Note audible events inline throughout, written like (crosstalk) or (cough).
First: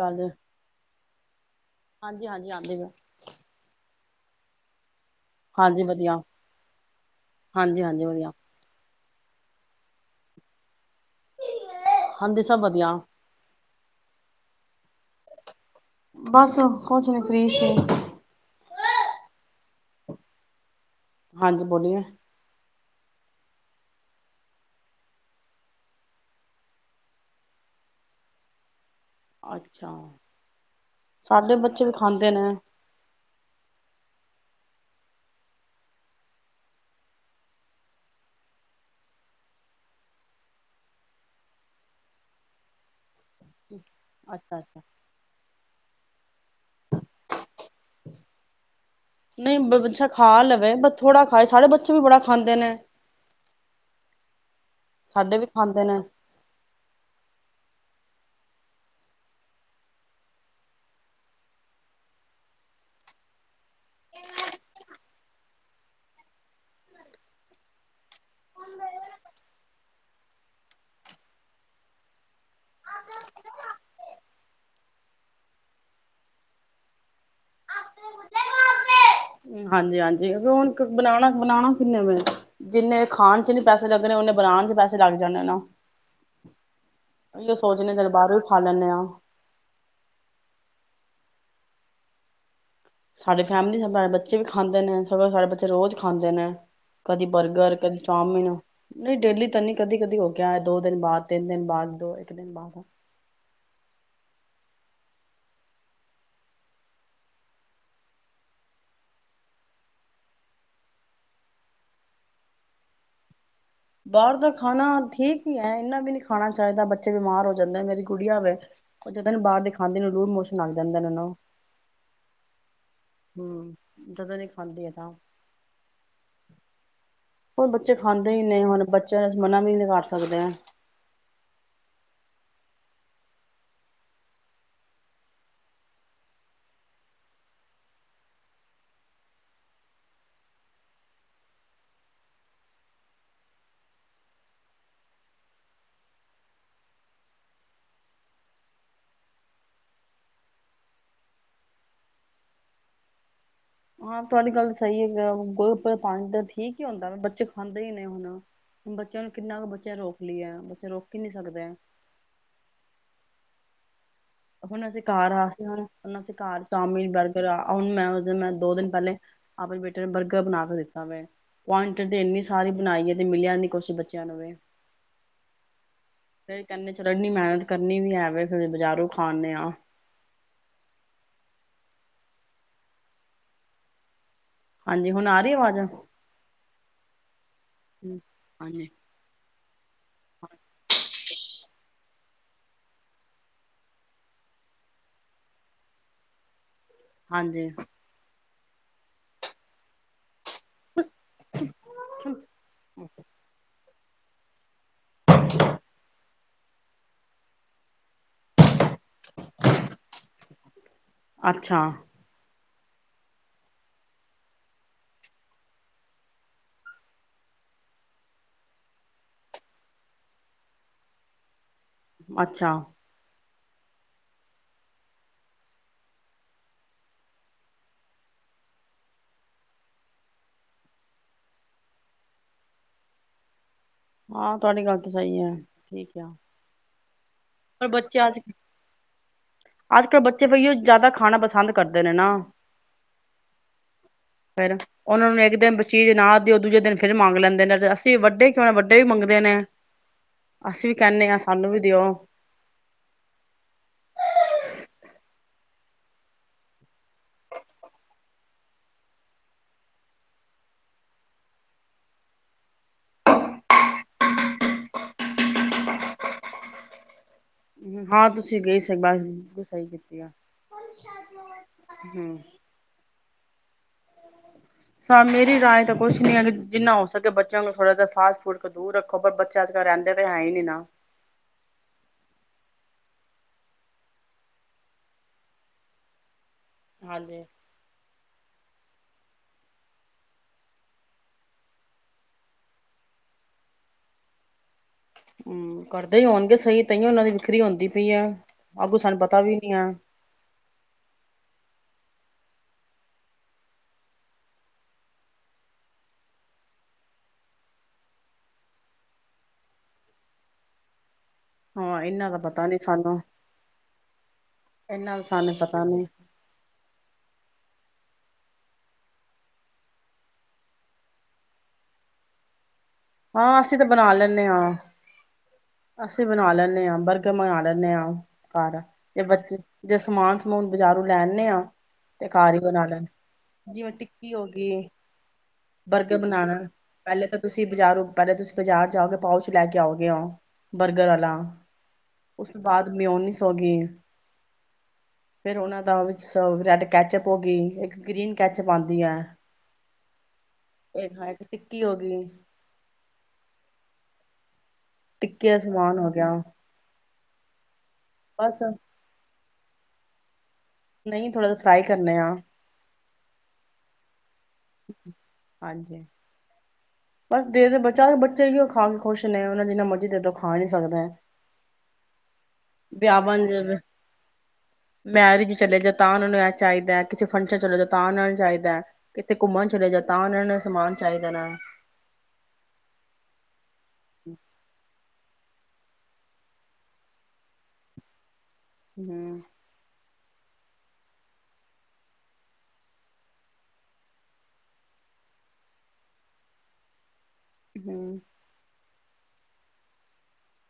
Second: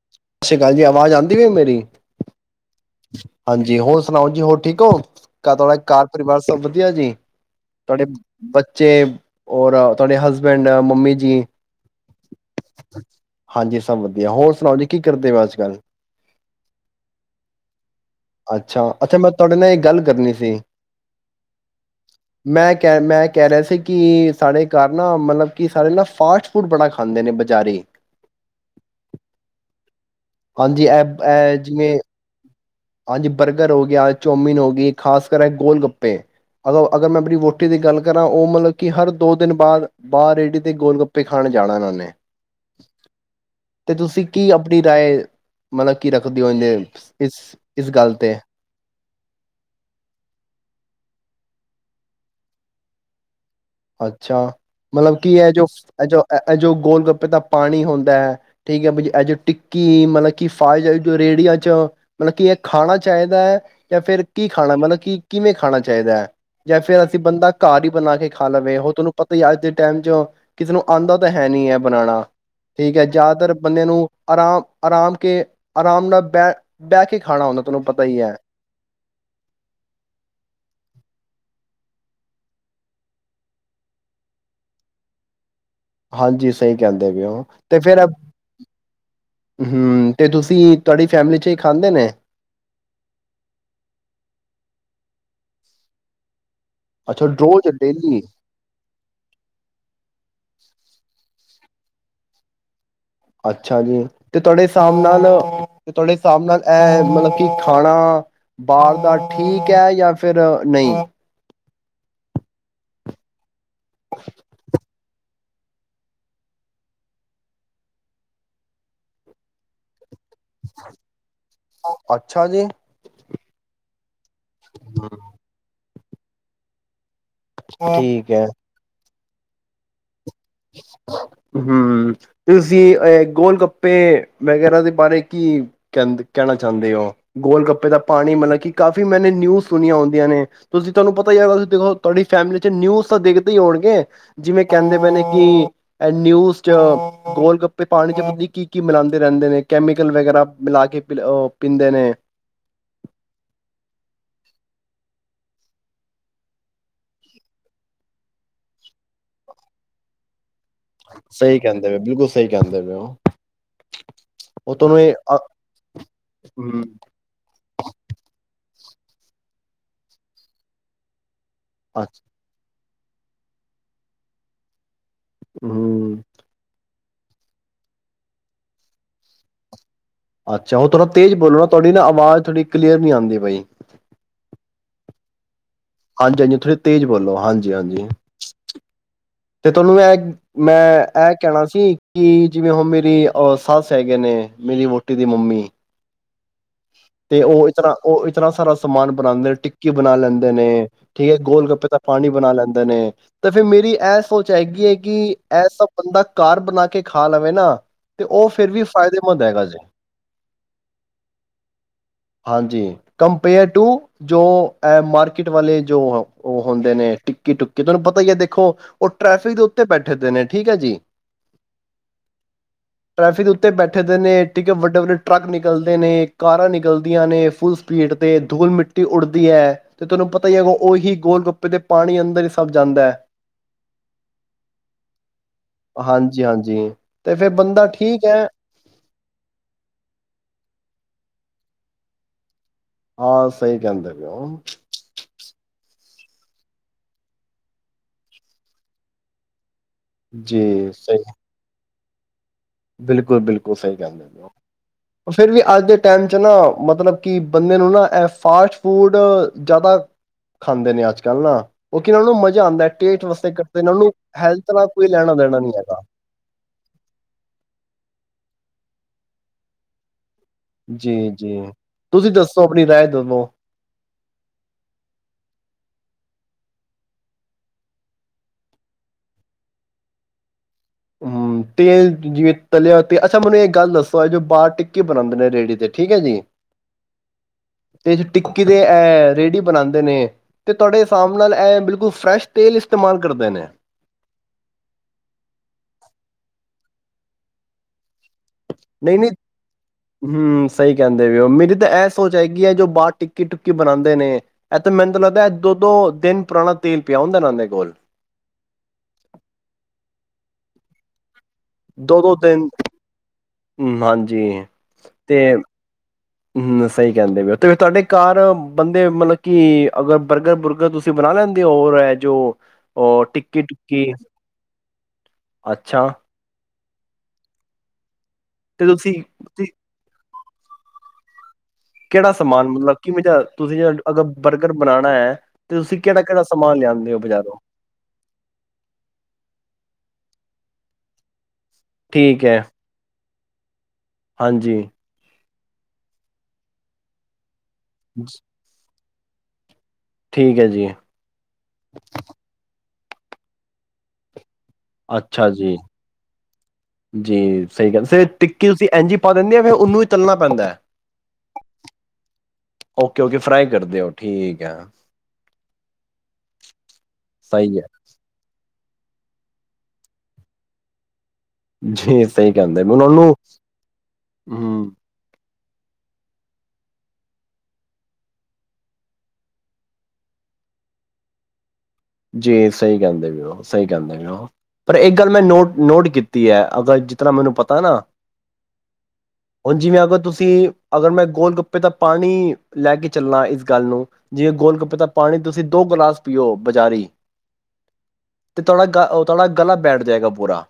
ਚੱਲ ਸਤਿ ਸ੍ਰੀ ਅਕਾਲ ਜੀ ਆਵਾਜ਼ ਆਉਂਦੀ ਹੋ ਮੇਰੀ ਹਾਂਜੀ ਹਾਂਜੀ ਆਂਦੀ ਪਈ ਹਾਂਜੀ ਹੋਰ ਸੁਣਾਓ ਜੀ ਹੋਰ ਠੀਕ ਹੋ ਤੁਹਾਡਾ ਹਾਂਜੀ ਘਰ ਵਧੀਆ ਪਰਿਵਾਰ? ਸਭ ਵਧੀਆ ਜੀ, ਹਾਂਜੀ ਤੁਹਾਡੇ ਹਾਂਜੀ ਵਧੀਆ ਬੱਚੇ? ਹੋਰ ਤੁਹਾਡੇ ਹਸਬੈਂਡ ਮੰਮੀ ਜੀ ਹਾਂਜੀ ਸਭ ਵਧੀਆ ਹਾਂਜੀ ਸਭ ਵਧੀਆ। ਹੋਰ ਸੁਣਾਓ ਜੀ ਕੀ ਕਰਦੇ ਹੋ ਅੱਜ ਕੱਲ੍ਹ? ਬਸ ਕੁਝ ਨੀ ਫਰੀ ਸੀ ਅੱਛਾ ਅੱਛਾ। ਮੈਂ ਤੁਹਾਡੇ ਨਾਲ ਇਹ ਗੱਲ ਕਰਨੀ ਸੀ ਹਾਂਜੀ ਬੋਲੀਏ ਕ ਮੈਂ ਕਹਿ ਰਿਹਾ ਸੀ ਕਿ ਸਾਡੇ ਘਰ ਨਾ ਮਤਲਬ ਕਿ ਸਾਰੇੇ ਨਾ ਫਾਸਟ ਫੂਡ ਬੜਾ ਖਾਂਦੇ ਨੇ ਬਜ਼ਾਰੇ ਅੱਛਾ ਸਾਡੇ ਬੱਚੇ ਵੀ ਖਾਂਦੇ ਨੇ ਅੱਜ ਬਰਗਰ ਹੋ ਗਿਆ ਚੌਮੀਿਨ ਹੋ ਗਈ ਖ਼ਾਸ ਕਰਕੇ ਗੋਲ ਗੱਪੇ ਅਗਰ ਅਗਰ ਮੈਂ ਆਪਣੀ ਰੋਟੀ ਦੀ ਗੱਲ ਕਰਾਂ। ਉਹ ਮਤਲਬ ਕਿ ਹਰ ਦੋ ਦਿਨ ਬਾਅਦ ਬਾਹਰ ਏੜ ਦੇ ਗੋਲ ਗੱਪੇ ਖਾਣ ਜਾਣਾ ਇਹਨਾਂ ਨੇ ਤੇ ਤੁਸੀਂ ਕੀ ਅੱਛਾ ਅੱਛਾ ਆਪਣੀ ਰਾਏ ਮਤਲਬ ਕੀ ਰੱਖਦੀ ਹੋ ਜਦੇ ਇਸ ਇਸ ਗੱਲ 'ਤੇ ਨਹੀਂ ਬਛਾ ਖਾ ਲਵੇ ਬ ਥੋੜਾ ਖਾਏ, ਸਾਡੇ ਬੱਚੇ ਵੀ ਬੜਾ ਖਾਂਦੇ ਨੇ ਅੱਛਾ। ਮਤਲਬ ਕੀ ਸਾਡੇ ਵੀ ਇਹ ਜੋ ਖਾਂਦੇ ਨੇ ਇਹ ਜੋ ਇਹ ਇਹ ਜੋ ਗੋਲ ਗੱਪੇ ਦਾ ਪਾਣੀ ਹੁੰਦਾ ਹੈ ਠੀਕ ਹੈ ਬ ਇਹ ਜੋ ਟਿੱਕੀ ਮਤਲਬ ਕਿ ਫਾਈ ਜਾ ਜੋ ਰੇਹੜੀਆਂ ਚ ਮਤਲਬ ਕੀ ਇਹ ਖਾਣਾ ਚਾਹੀਦਾ ਹੈ? ਜਾਂ ਫਿਰ ਕੀ ਖਾਣਾ ਮਤਲਬ ਕਿ ਕਿਵੇਂ ਖਾਣਾ ਚਾਹੀਦਾ ਹੈ? ਜਾਂ ਫਿਰ ਅਸੀਂ ਬੰਦਾ ਘਰ ਹੀ ਬਣਾ ਕੇ ਖਾ ਲਵੇ ਉਹ ਤੁਹਾਨੂੰ ਪਤਾ ਹੀ ਅੱਜ ਦੇ ਟਾਈਮ ਚ ਕਿਸੇ ਨੂੰ ਆਉਂਦਾ ਤਾਂ ਹੈ ਨਹੀਂ ਹੈ ਬਣਾਣਾ। ਠੀਕ ਹੈ, ਜ਼ਿਆਦਾਤਰ ਬੰਦੇਆਂ ਨੂੰ ਆਰਾਮ ਆਰਾਮ ਕੇ ਆਰਾਮ ਨਾਲ ਬਹਿ ਬਹਿ ਕੇ ਖਾਣਾ ਹੁੰਦਾ ਤੁਹਾਨੂੰ ਪਤਾ ਹੀ ਹੈ ਹਾਂਜੀ, ਹਾਂਜੀ। ਹੁਣ ਬਣਾਣਾ ਬਣਾਣਾ ਕਿੰਨੇ ਵੇ, ਜਿੰਨੇ ਖਾਣ ਚ ਨੀ ਪੈਸੇ ਲੱਗਣੇ ਨੇ ਬਣਾਉਣ ਚ ਪੈਸੇ ਲੱਗ ਜਾਣੇ ਨਾ। ਹਾਂਜੀ ਸਹੀ ਕਹਿੰਦੇ ਪਏ ਹੋ ਇਹੀਓ ਤੇ ਸੋਚਦੇ ਫੇਰ ਏ, ਚੱਲ ਬਾਹਰੋਂ ਹੀ ਖਾ ਲੈਂਦੇ ਹਾਂ ਹਮ, ਤੇ ਤੁਸੀਂ ਤੁਹਾਡੀ ਫੈਮਲੀ ਚ ਹੀ ਖਾਂਦੇ ਨੇ? ਸਾਡੇ ਫੈਮਿਲੀ (unintelligible) ਬੱਚੇ ਵੀ ਖਾਂਦੇ ਨੇ ਸਗੋਂ ਸਾਡੇ ਬੱਚੇ ਰੋਜ਼ ਖਾਂਦੇ ਨੇ। ਅੱਛਾ ਕਦੀ ਰੋਜ਼ ਬਰਗਰ ਕਦੀ ਡੇਲੀ ਚਾਉਮਿਨ, ਨਹੀਂ ਡੇਲੀ ਤਾਂ ਨਹੀਂ, ਕਦੀ- ਕਦੀ ਹੋ ਗਿਆ ਇਹ ਦੋ ਦਿਨ ਬਾਅਦ। ਤਿੰਨ ਦਿਨ ਬਾਅਦ ਦੋ ਇੱਕ ਦਿਨ ਬਾਅਦ ਅੱਛਾ ਜੀ ਤੇ ਤੁਹਾਡੇ ਹਿਸਾਬ ਨਾਲ ਤੇ ਤੁਹਾਡੇ ਹਿਸਾਬ ਨਾਲ ਇਹ ਮਤਲਬ ਕਿ ਖਾਣਾ ਬਾਹਰ ਦਾ ਠੀਕ ਹੈ ਯਾ ਫਿਰ ਨਹੀਂ? ਬਾਹਰ ਦਾ ਖਾਣਾ ਠੀਕ ਈ ਹੈ ਇੰਨਾ ਵੀ ਨੀ ਖਾਣਾ ਚਾਹੀਦਾ। ਬੱਚੇ ਬਿਮਾਰ ਹੋ ਜਾਂਦੇ। ਮੇਰੀ ਕੁੜੀਆਂ ਵੇ, ਉਹ ਜਦ ਨ ਬਾਹਰ ਦੇ ਖਾਂਦੇ ਨ ਉਹਨੂੰ ਲੂਜ ਮੋਸ਼ ਅੱਛਾ ਜੀ? ਹਮ ਜਦੋਂ ਵੀ ਖਾਂਦੀ ਏ ਨਾ ਹੁਣ ਬੱਚੇ ਖਾਂਦੇ ਠੀਕ ਹੀ ਨੇ ਹੁਣ ਬ ਚ ਮਨਾ ਵੀ ਨੀ ਕਰ ਸ ਹਮ ਤੁਸੀਂ ਏ ਗੋਲ ਗੱਪੇ ਮੈਂ ਕਹਿਣਾ ਸੀ (unintelligible) ਕੀ ਕਹਿੰਦ ਕਹਿਣਾ ਚਾਹੁੰਦੇ ਹੋ ਗੋਲ ਗੱਪੇ ਦਾ ਪਾਣੀ ਮਤਲਬ ਕੀ ਕਾਫ਼ੀ ਮੈਨੇ ਨਿਊਜ਼ ਸੁਣੀਆਂ ਹੁੰਦੀਆਂ ਨੇ ਤੁਸੀਂ ਤੁਹਾਨੂੰ ਪਤਾ ਹੀ ਹੈ ਤੁਸੀਂ ਦੇਖੋ ਤੁਹਾਡੀ ਫੈਮਿਲੀ ਚ ਨਿਊਜ਼ ਤਾਂ ਦੇਖਦੇ ਹੀ ਹੋਣਗੇ ਜਿਵੇਂ ਕਹਿੰਦੇ ਪਏ ਨੇ ਕਿ ਇਹ ਨਿਊਜ਼ ਚ ਗੋਲ ਗੱਪੇ ਪਾਣੀ ਚ ਪਤਾ ਨੀ ਕੀ ਕੀ ਮਿਲਾਦੇ ਰਹਿੰਦੇ ਨੇ? ਕੈਮੀਕਲ ਵਗੈਰਾ ਮਿਲਾ ਕੇ ਪਿਲਾ ਉ ਪੀਂਦੇ ਨੇ। ਹਾਂ, ਤੁਆਡੀ ਗੱਲ ਸਈ ਏ ਗੇ, ਗੋਲ-ਗੱਪੇ ਪਾਣੀ ਤਾਂ ਠੀਕ ਹੀ ਹੁੰਦਾ ਵੇ ਬੱਚੇ ਖਾਂਦੇ ਹੀ ਨੇ ਹੁਣ, ਬੱਚੇਆਂ ਨੂੰ ਕਿੰਨਾ ਕੁ ਬੱਚੇਆਂ ਰੋਕ ਲਈਏ। ਰੋਕ ਹੀ ਨਹੀਂ ਸਹੀ ਸਕਦੇ ਹੈ ਕੇਂਦੇ ਪਏ ਬਿਲਕੁਲ ਸਹੀ ਕੇਂਦੇ ਪਏ ਉ। ਹੁਣ ਅਸੀਂ ਕਾਰ ਆ (unintelligible) ਹੁਨ ਅਸੀਂ ਕਾਰ ਹੂੰ। ਚਾਉਮੀਨ, ਬਰਗਰਾਂ ਹੁਨ ਮੈਂ ਉਸ ਦਿਨ ਮੈਂ ਦੋ ਦਿਨ ਪਹਿਲੇ ਆਪਣੇ ਬੇਟੇ ਨੇ ਬਰਗਰ ਬਨਾ ਕੇ ਦਿੱਤਾ ਵੇ। ਪੁਆਇੰਟਡ ਅੱਛਾ ਇੰਨੀ ਸਾਰੀ ਬਨਾਈਏ ਤੇ ਮਿਲਿਆ ਨੀ ਕੁਛ ਬੱਚਿਆਂ ਨੂੰ ਵੀ। ਹੁੰ। ਫਿਰ ਏਨੀ ਮਿਹਨਤ ਕਰਨੀ ਵੀ ਹੈਵੇ ਫੇਰ ਬਾਜ਼ਾਰੋਂ ਖਾ ਖਾਨੇ ਆਂ ਅੱਛਾ, ਉਹ ਥੋੜ੍ਹਾ ਤੇਜ਼ ਬੋਲੋ ਨਾ ਤੁਹਾਡੀ ਨਾ ਆਵਾਜ਼ ਥੋੜੀ ਕਲੀਅਰ ਨੀ ਆਂਦੀ ਪਈ। ਹਾਂਜੀ, ਹੁਨ ਆ ਰੀ ਆਵਾਜ਼? ਹਾਂਜੀ, ਹਾਂਜੀ ਥੋੜੀ ਤੇਜ਼ ਬੋਲੋ, ਹਾਂਜੀ, ਹਾਂਜੀ। ਹਾਂਜੀ ਤੁਹਾਨੂੰ ਇਹ ਮੈਂ ਇਹ ਕਹਿਣਾ ਸੀ ਕਿ ਜਿਵੇਂ ਹੁਨ ਮੇਰੀ ਉ ਸੱਸ ਹੈਗੇ ਨੇ ਮੇਰੀ ਵੋਟੀ ਦੀ ਮੰਮੀ ਤੇ ਉਹ ਹਾਂਜੀ ਇਸ ਤਰ੍ਹਾਂ ਉਹ ਈਤਨਾ ਸਾਰਾ ਸਮਾਨ ਬਨਾਦੇ ਟਿਕੀ ਬਨਾ ਲੈਂਦੇ ਦੇ ਨੇ ਠੀਕ ਏ, ਗੋਲ ਗੱਪੇ ਦਾ ਪਾਨੀ ਬਨਾ ਲੈਂਦੇ ਨੇ ਤੇ ਫੇਰ ਮੇਰੀ ਇਹ ਸੋਚ ਹੈਗੀ ਏ। ਕਿ ਐਸਾ ਬੰਦਾ ਕਾਰ ਬਨਾ ਕੇ ਖਾ ਲਵੇ ਨਾ ਤੇ ਉਹ ਫੇਰ ਵੀ ਫਾਇਦੇਮੰਦ ਹੈਗਾ ਜੇ। ਅੱਛਾ। ਹਾਂਜੀ ਕੰਪੇਅਰ ਟੂ ਜੋ ਏ ਮਾਰਕੀਟ ਵਾਲੇ ਜੋ ਓ ਹ ਉਹ ਹੁੰਦੇ ਨੇ ਟਿਕੀ ਟੁੱਕੀ ਤੁਹਾਨੂੰ ਪਤਾ ਈ ਏ ਦੇਖੋ, ਉਹ ਟ੍ਰੈਫਿਕ ਦੇ ਉੱਤੇ ਬੈਠੇ ਦੇ ਨੇ ਠੀਕ ਏ ਜੀ। ਅੱਛਾ। ਸਿਰ ਉੱਥ ਬੈਠੇ ਦੇ ਨੇ, ਠੀਕ ਏ ਵੱਡੇ, ਵੱਡੇ ਟਰੱਕ ਨਿਕਲ ਦੇ ਨੇ ਕਾਰਾਂ ਨਿਕਲਦੀਆਂ ਨੇ ਫੁੱਲ ਸਪੀਡ ਤੇ ਧੂਲ ਮਿੱਟੀ ਉੱਡਦੀ ਏ। ਤੇ ਤੁਹਾਨੂੰ ਪਤਾ ਈ ਏ, ਅਗੋਂ ਉਹੀ ਗੋਲ ਗੱਪੇ ਤੇ ਪਾਣੀ ਅੰਦਰ ਈ ਸਬ ਜਾਂਦਾ ਏ। ਹਾਂ ਤੁਹਾਡੀ ਗੱਲ ਤੇ ਸਹੀ ਐ ਠੀਕ ਐ ਹਾਂਜੀ ਹਾਂਜੀ ਤੇ ਫਿਰ ਬੰਦਾ ਪਰ ਠੀਕ ਬੱਚੇ ਅੱਜ ਹੈ ਅੱਜ ਕਲ੍ਹ ਬੱਚੇ ਬਈਓ ਜ਼ਾਦਾ ਖਾਨਾ ਪਸੰਦ ਕਰਦੇ ਨੇ ਨਾ। ਆ ਸਹੀ ਕਹਿੰਦਾ ਪਏ ਓ। ਫੇਰ (unintelligible) ਉਹਨਾਂ ਨੂੰ ਇੱਕ ਦਿਨ ਚੀਜ਼ ਨਾ ਦੇਓ ਦੂਜੇ ਦਿਨ ਫਿਰ ਮੰਗ ਲੈਂਦੇ ਨੇ ਤੇ ਅਸੀਂ ਵੱਡੇ ਕਿਉਂ ਨ ਵ ਡੇ ਵੀ ਮੰਗਦੇ ਨੇ। ਅਸੀਂ ਜੀ ਵੀ ਸਹੀ ਕੇਨੇ ਆ ਸਾਨੂੰ ਵੀ ਦਿਓ। (unintelligible) ਬਿਲਕੁਲ, ਬਿਲਕੁਲ ਸਹੀ ਕੇਂਦੇ ਪਏ ਓ। ਪ ਫਿਰ ਵੀ ਅੱਜ ਦੇ ਟਾਈਮ ਚ ਨਾ ਮਤਲਬ ਕਿ ਬੰਦੇ ਨੂੰ ਨਾ ਇਹ ਫਾਸਟ ਫੂਡ ਜ਼ਾਦਾ ਖਾਂਦੇ ਨੇ ਅੱਜ ਕੱਲ੍ਹ ਨਾ। (unintelligible) ਨੂੰ ਮਜ਼ਾ ਆਂਦਾਏ ਟੇਟ ਵਸੇ ਕਟਦੇ ਉਹਨਾ ਨੂੰ ਹੈਲਥ ਨਾਲ ਕੋਈ ਲੈਨਾ ਦੇਨਾ ਨਈ ਹੈਗਾ। ਹਾਂ ਤੁਸੀਂ ਗਏ ਸੀ ਬਸ (unintelligible) ਸਹੀ ਕੀਤੀ ਆ। ਜੀ, ਜੀ ਤੁਸੀਂ ਦੱਸੋ ਆਪਣੀ ਰਾਏ ਦਨੋਂ। ਹਾਂ ਮੇਰੀ ਰਾਏ ਤਾਂ ਕੁਛ ਨੀ ਹੈਗੀ। ਜਿੰਨਾ ਹੋ ਸਕੇ ਬੱਚਿਆਂਲ ਥੋੜ੍ਹਾ ਜਿਹਾ ਫਾਸਟ ਫੂਡ ਦੂਰ ਰੱਖੋ ਪਰ ਬੱਚੇ ਅੱਜ ਕੱਲ ਰਹਿੰਦੇ ਤਾਂ ਹੈ ਈ ਨੀ ਨਾ। ਹੁੰ, ਤੇਲ ਜਿਵੇਂ ਤਲਿਆ ਤੇ ਅੱਛਾ ਮੈਨੂੰ ਇਹ ਗੱਲ ਦੱਸੋ ਏ ਜੋ ਬਾਰ ਟਿੱਕੀ ਬਨਾਂਦੇ ਨੇ ਰੇੜੀ ਤੇ ਠੀਕ ਏ ਜੀ ਹਾਂਜੀ ਕਿਤੇ ਇਹ ਰੇਹੜੀ ਬਣਾਉਂਦੇ ਨੇ ਅਤੇ ਤੁਹਾਡੇ ਹਿਸਾਬ ਨਾਲ ਇਹ ਬਿਲਕੁਲ ਫਰੈਸ਼ ਤੇਲ ਇਸਤੇਮਾਲ ਕਰਦੇ ਨੇ ਹਮ ਕਰਦੇ ਹੀ ਆਉਣਗੇ ਸਹੀ ਤਹੀ ਉਹਨਾਂ ਦੀ ਵਿਖਰੀ ਆਉਂਦੀ ਪਈ ਆ ਨਹੀਂ ਨਹੀਂ ਹਮ ਸਹੀ ਕਹਿੰਦੇ ਵੀ ਉਹ ਮੇਰੀ ਤਾਂ ਐ ਸੋਚਏਗੀ ਹੈ ਜੋ ਬਾਹਰ ਟਿੱਕੀ ਟੁੱਕੀ ਬਣਾਉਂਦੇ ਨੇ ਇਹ ਤੇ ਮੈਨੂੰ ਲੱਗਦਾ ਦੋ ਦੋ ਦਿਨ ਪੁਰਾਣਾ ਤੇਲ ਪਿਆ ਹੁੰਦਾ ਨਾਦੇ ਕੋਲ ਹਾਂ ਦੋ ਇਹਨਾਂ ਦੋ ਦਾ ਪਤਾ ਦਿਨ ਨੀ ਸਾਨੂੰ ਹਮ, ਹਾਂਜੀ ਇਹਨਾਂ ਦਾ ਸਾਨੂੰ ਪਤਾ ਨੀ ਹਮ ਸਹੀ ਕਹਿੰਦੇ ਵੀ ਤੇ ਤੁਹਾਡੇ ਘਰ ਬੰਦੇ ਮਤਲਬ ਕਿ ਅਗਰ ਬਰਗਰ ਬੁਰਗਰ ਤੁਸੀਂ ਬਣਾ ਲੈਂਦੇ ਹੋ ਹੋਰ ਹੈ ਜੋ ਉਹ ਹਾਂ ਟਿੱਕੀ ਅਸੀਂ ਤਾਂ ਟੁੱਕੀ ਬਣਾ ਲੈਂਦੇ ਹਾਂ ਅੱਛਾ ਅਸੀਂ ਬਣਾ ਲੈਂਦੇ ਹਾਂ ਬਰਗਰ ਮੰਗ ਲੈਂਦੇ ਹਾਂ ਕਾਰ ਆ ਤੁਸੀਂ ਤੇ ਬੱਚੇ ਤੁਸੀਂ ਜੇ ਸਮਾਨ ਹੁਣ ਬਜ਼ਾਰੋਂ ਲੈਨੇ ਹਾਂ ਕਿਹੜਾ ਸਮਾਨ ਮਤਲਬ ਕਿਵੇਂ ਤੁਸੀਂ ਜਿਵੇਂ ਅਗਰ ਟਿੱਕੀ ਹੋ ਬਰਗਰ ਗਈ ਬਣਾਉਣਾ ਹੈ ਤੇ ਤੁਸੀਂ ਕਿਹੜਾ ਕਿਹੜਾ ਸਮਾਨ ਲਿਆਂਦੇ ਹੋ ਬਜ਼ਾਰੋਂ ਬਾਜ਼ਾਰ ਪਹਿਲ ਤੁਸੀਂ ਬਾਜ਼ਾਰ ਜਾਓ ਪਾਓ ਚ ਲੈ ਕੇ ਆਓਗੇ ਹੋ ਬਰਗਰ ਵਾਲਾ ਠੀਕ ਉਸ ਹੈ, ਤੋਂ ਬਾਅਦ ਮੈਂ ਉੱਨੀ ਸੌ ਸਗੇੀ ਹਾਂਜੀ ਫੇਿਰ ਉਹਨਾਂ ਦਾ ਵਿੱਚ ਰ੍ਰੈਡ ਕੈਚਅਪ ਹੋ ਗਈ ਇੱਕ ਗ੍ਰੀਨ ਜ ਕੈਚ ਪਾਉਂਦੀ ਆ ਠੀਕ ਹੈ ਜੀ, ਇਹ ਹਾਂ ਇੱਕ ਟਿੱਕੀ ਹੋ ਗਈ ਟਿੱਕ ਅੱਛਾ ਜੀ, ਸਮਾਨ ਹੋ ਗਿਆ ਵ ਜੀ ਸਹੀ ਕਹਿੰਦੇ ਟਿੱੀ ਤੁਸੀਂ ਇਂਝ ਪਾ ਰਹਿੰਦੀ ਫਿਰ ਉਹਨੂੰ ਹੀ ਚੱਲਣਾ ਪੈਂਦਾ ਹੈ ਨਹੀਂ ਥੋੜ੍ਹਾ ਜਿ ਫਰਾਈ ਕਰਨੇ ਆ ਓਕੇ ਓਕੇ ਫਰਾ ਕਰਦੇ ਓ ਹਾਂਜੀ ਬਸ ਦੇਖ ਸਹੀ ਦੇ ਹੈ, ਬਚਾ ਬੱਚੇ ਵੀ ਖਾ ਕੇ ਖੁਸ਼ ਨੇ ਉਹਨਾ ਜਿੰਨਾ ਮਰਜ਼ੀ ਦੇ ਤ ਖਾ ਨੀ ਸਕਦਾ ਜੀ ਸਹੀ ਕਹਿੰਦੇ ਹੁਣ ਉਹਨੂੰ ਵਿਆਹਾਂ ਚ ਹਮ ਮੈਰਿਜ ਚਲੇ ਜਾ ਤਾਂ ਉਹਨਾਂ ਨੂੰ ਇਹ ਚਾਹੀਦਾ ਕਿਤੇ ਫੰਕਸ਼ਨ ਚਲੇ ਜਾ ਤਾਂ ਉਹਨਾਂ ਨੂੰ ਚਾਹੀਦਾ ਕਿਤੇ ਘੁੰਮਣ ਚਲੇ ਜਾ ਤਾਂ ਉਹਨਾਂ ਨੂੰ ਸਮਾਨ ਚਾਹੀਦਾ ਨਾ ਜੀ ਸਹੀ ਕਹਿੰਦੇ ਵੀ ਉਹ ਸਹੀ ਕਹਿੰਦੇ ਉਹ ਪਰ ਇਹ ਗੱਲ ਮੈਂ ਨੋਟ ਨੋਟ ਕੀਤੀ ਹੈ ਅਗਰ ਜਿਸ ਤਰ੍ਹਾਂ ਮੈਨੂੰ ਪਤਾ ਨਾ ਹੂੰ ਪੰਜੀਮੀ ਅਗਤ ਤੁਸੀਂ ਅਗਰ ਮੈਂ ਗੋਲ ਗੱਪੇ ਦਾ ਪਾਣੀ ਲੈ ਕੇ ਚੱਲਣਾ ਇਸ ਗੱਲ ਨੂੰ ਜਿਵੇਂ ਗੋਲ ਗੱਪੇ ਦਾ ਪਾਣੀ ਤੁਸੀਂ ਦੋ ਗਲਾਸ ਪੀਓ ਬਜ਼ਾਰੀ ਹਮ ਤੇ ਤੁਹਾਡਾ ਗਲਾ ਬੈਠ ਜਾਏਗਾ ਪੂਰਾ,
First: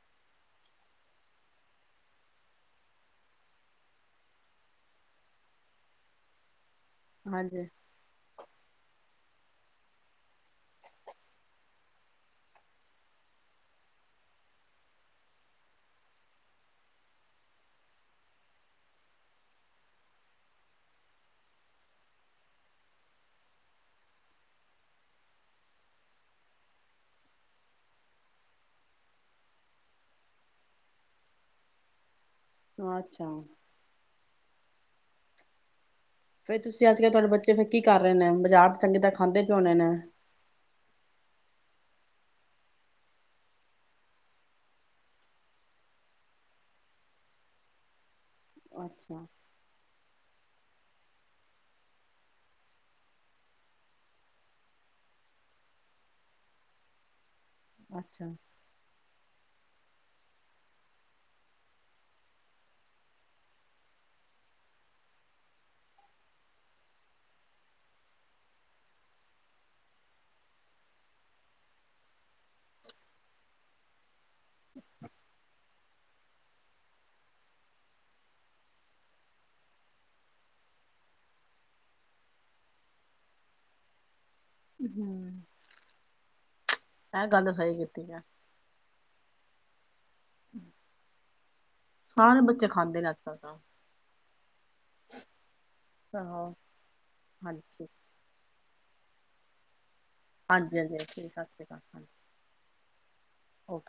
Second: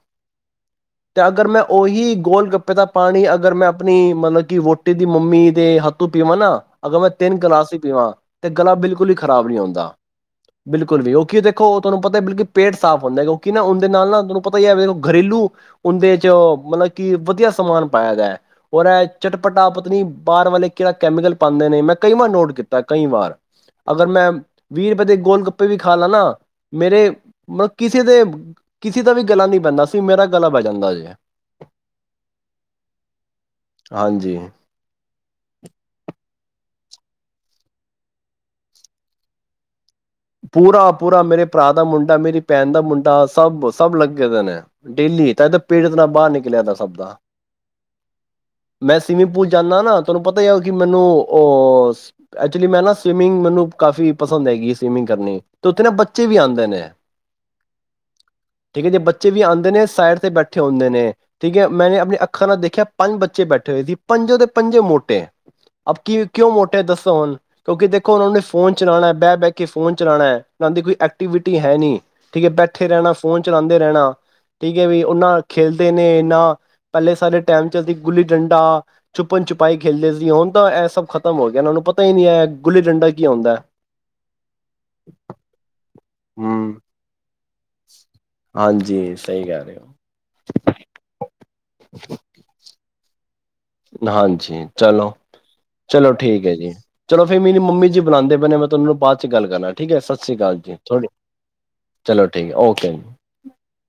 ਤੇ ਅਗਰ ਮੈਂ ਓਹੀ ਗੋਲ ਗੱਪੇ ਦਾ ਪਾਣੀ ਅਗਰ ਮੈਂ ਆਪਣੀ ਮਤਲਬ ਕਿ ਵੋਟੀ ਦੀ ਮੰਮੀ ਦੇ ਹੱਥੋਂ ਪੀਵਾਂ ਨਾ ਅਗਰ ਮੈਂ ਤਿੰਨ ਹਾਂਜੀ। ਗਿਲਾਸ ਇ ਪੀਵਾਂ ਤੇ ਗਲਾ ਬਿਲਕੁਲ ਹੀ ਖਰਾਬ ਨਹੀਂ ਆਉਂਦਾ ਬਿਲਕੁਲ ਓ ਕੀ ਦੇਖੋ ਤਹਾਨੂੰ ਪਤਾ ਬਲਕੀ ਪੇਟ ਸਾਫ਼ ਹੁੰਦਾ। ਕਿਉਂਕਿ ਨਾ ਉਂਦੇ ਨਾਲ ਨਾ ਤੁਹਾਨੂੰ ਪਤਾ ਹੀ ਏ ਦੇਖੋ ਘਰੇਲੂ ਉੰਦੇ ਚ ਮਤਲਬ ਕਿ ਵਧੀਆ ਸਮਾਨ ਪਾਇਆ ਗਿਆ ਹੈ ਔਰ ਇਹ ਚਟਪਟਾ ਪਤਾ ਨੀ ਬਾਹਰ ਵਾਲੇ ਕਿਹੜਾ ਕੈਮੀਕਲ ਪਾਉਂਦੇ ਨੇ ਮੈਂ ਕਈ ਵਾਰ ਨੋਟ ਕੀਤਾ ਕਈ ਵਾਰ, ਅਗਰ ਮੈਂ ਵੀਹ ਰੁਪਏ ਦੇ ਗੋਲ ਵੀ ਖਾ ਲਾ ਨਾ ਮੇਰੇ ਮਤਲਬ ਕਿਸੇ ਦੇ ਕਿਸੇ ਦਾ ਵੀ ਗਲਾ ਨੀ ਬੇਂਦਾ ਸੀ ਮੇਰਾ ਗਲਾ ਬੇ ਜਾਂਦਾ ਜੇ ਅੱਛਾ ਹਾਂਜੀ ਫੇਰ ਤੁਸੀਂ ਆਜ ਕਿਹਾ ਤੁਹਾਡੇ ਬੱਚੇ ਫੇਰ ਕੀ ਕਰ ਰਹੇ ਨੇ, ਬਾਜ਼ਾਰ ਚੰਗੇ ਤਰਾਂ ਖਾਂਦੇ ਕਿਉਂ ਨੇ ਨੇ ਪੂਰਾ-ਪੂਰਾ ਮੇਰੇ ਭਰਾ ਦਾ ਮੁੰਡਾ, ਮੇਰੀ ਭੈਣ ਦਾ ਮੁੰਡਾ ਸਭ, ਸਭ ਲੱਗੇ ਦੇ ਨੇ ਡੇਲੀ ਤਾਈਂ ਪੇਟ ਇਤਨਾ ਬਾਹਰ ਨਿਕਲਿਆ ਦਾ ਸਭ ਦਾ ਮੈਂ ਅੱਛਾ। ਸਿਵਿੰਗ ਪੂਲ ਜਾਨਾ ਨਾ ਤੁਹਾਨੂੰ ਪਤਾ ਏ ਕਿ ਮੈਨੂੰ ਅ ਐਕਚੁਲੀ ਮੈਂ ਨਾ ਸਵਿਮਿੰਗ ਮੈਨੂੰ ਕਾਫੀ ਪਸੰਦ ਹੈਗੀ ਏ ਸਵਿਮਿੰਗ ਕਰਨੀ ਤੇ ਉੱਥੇ ਨਾ ਬੱਚੇ ਵੀ ਆਉਂਦੇ ਨੇ। ਅੱਛਾ। ਠੀਕ ਹੈ ਜੇ ਬੱਚੇ ਵੀ ਆਂ ਨੇ ਸਾਈਡ ਤੇ ਬੈਠੇ ਹੁੰਦੇ ਨੇ ਠੀਕ ਹੈ। ਮੈਨੇ ਆਪਨੇ ਅੱਖਾਂ ਨਾਲ ਦੇਖਿਆ ਪੰਜ ਬੱਚੇ ਬੈਠੇ ਹੋਏ ਸੀ ਪੰਜੋ ਦੇ ਪੰਜੋ ਮੋਟੇ, ਅਬ ਕਿ ਕਿਉਂ ਮੋਟੇ ਦੱਸੋ ਹੁਨ ਕਿਉਂਕਿ ਦੇਖੋ ਹੁਨ ਉਹਨੇ ਫੋਨ ਚਲਾਉਣਾ ਬੈ ਬੈ ਕੇ ਫੋਨ ਚਲਾਨਾ ਏ। (unintelligible) ਦੀ ਕੋਈ ਐਕਟੀਵਿਟੀ ਹੈ ਨਹੀਂ ਠੀਕ ਹੈ ਬੈਠੇ ਰਹਿਨਾ ਫ਼ੋਨ ਚਲਾਂਦੇ ਰਹਿਨਾ ਠੀਕ ਹੈ ਵੀ ਉਹਨਾਂ ਖੇਲਦੇ ਨੇ ਇਨਾ ਪਹਿਲੇ ਸਾਰੇ ਟਾਈਮ ਚ ਅਸੀ ਗੁੱਲੀ ਡੰਡਾ, ਛੁਪਨ ਛੁਪਾਈ ਖੇਲਦੇ ਸੀ। ਹੁਨ ਤਾਂ ਇਹ ਸਭ ਖ਼ਤਮ ਹੋ ਗਿਆ ਉਹਨਾਂ ਨੂੰ ਪਤਾ ਹੀ ਨਹੀਂ ਹੈ ਗੁੱਲੀ ਡੰਡਾ ਕੀ ਹੋਂਦਾ ਹੈ। (unintelligible) ਹਮ ਗੱਲ ਸਹੀ ਕੀਤੀ ਏ। ਹਾਂਜੀ ਸਹੀ ਕਹਿ ਰਹੇ ਹੋ। (inaudible) ਸਾਰੇ ਬੱਚੇ ਖਾਂਦੇ ਨੇ ਅਜ ਹਾਂਜੀ ਚਲੋ ਚਲੋ ਆਹੋ। ਠੀਕ ਹੈ ਜੀ, ਚਲੋ ਫੇਰ ਮੇਰੀ ਹਾਂਜੀ ਮੰਮੀ ਜੀ ਬਲਾਂਦੇ ਪਏ ਨੇ ਮ (unintelligible) ਬਾਅਦ ਚ ਗੱਲ ਕਰਨਾ ਠੀਕ ਹੈ ਸੱਚ ਸਤਿ ਸ੍ਰੀ ਕਾਲ ਜੀ ਹਾਂਜੀ ਹਾਂਜੀ ਥੋੜ੍ਹੀ, ਠੀਕ ਸਤਿ ਸ਼੍ਰੀ ਅਕਾਲ ਹਾਂਜੀ ਚਲੋ ਠੀਕ ਹੈ ਓਕੇ ਓਕੇ।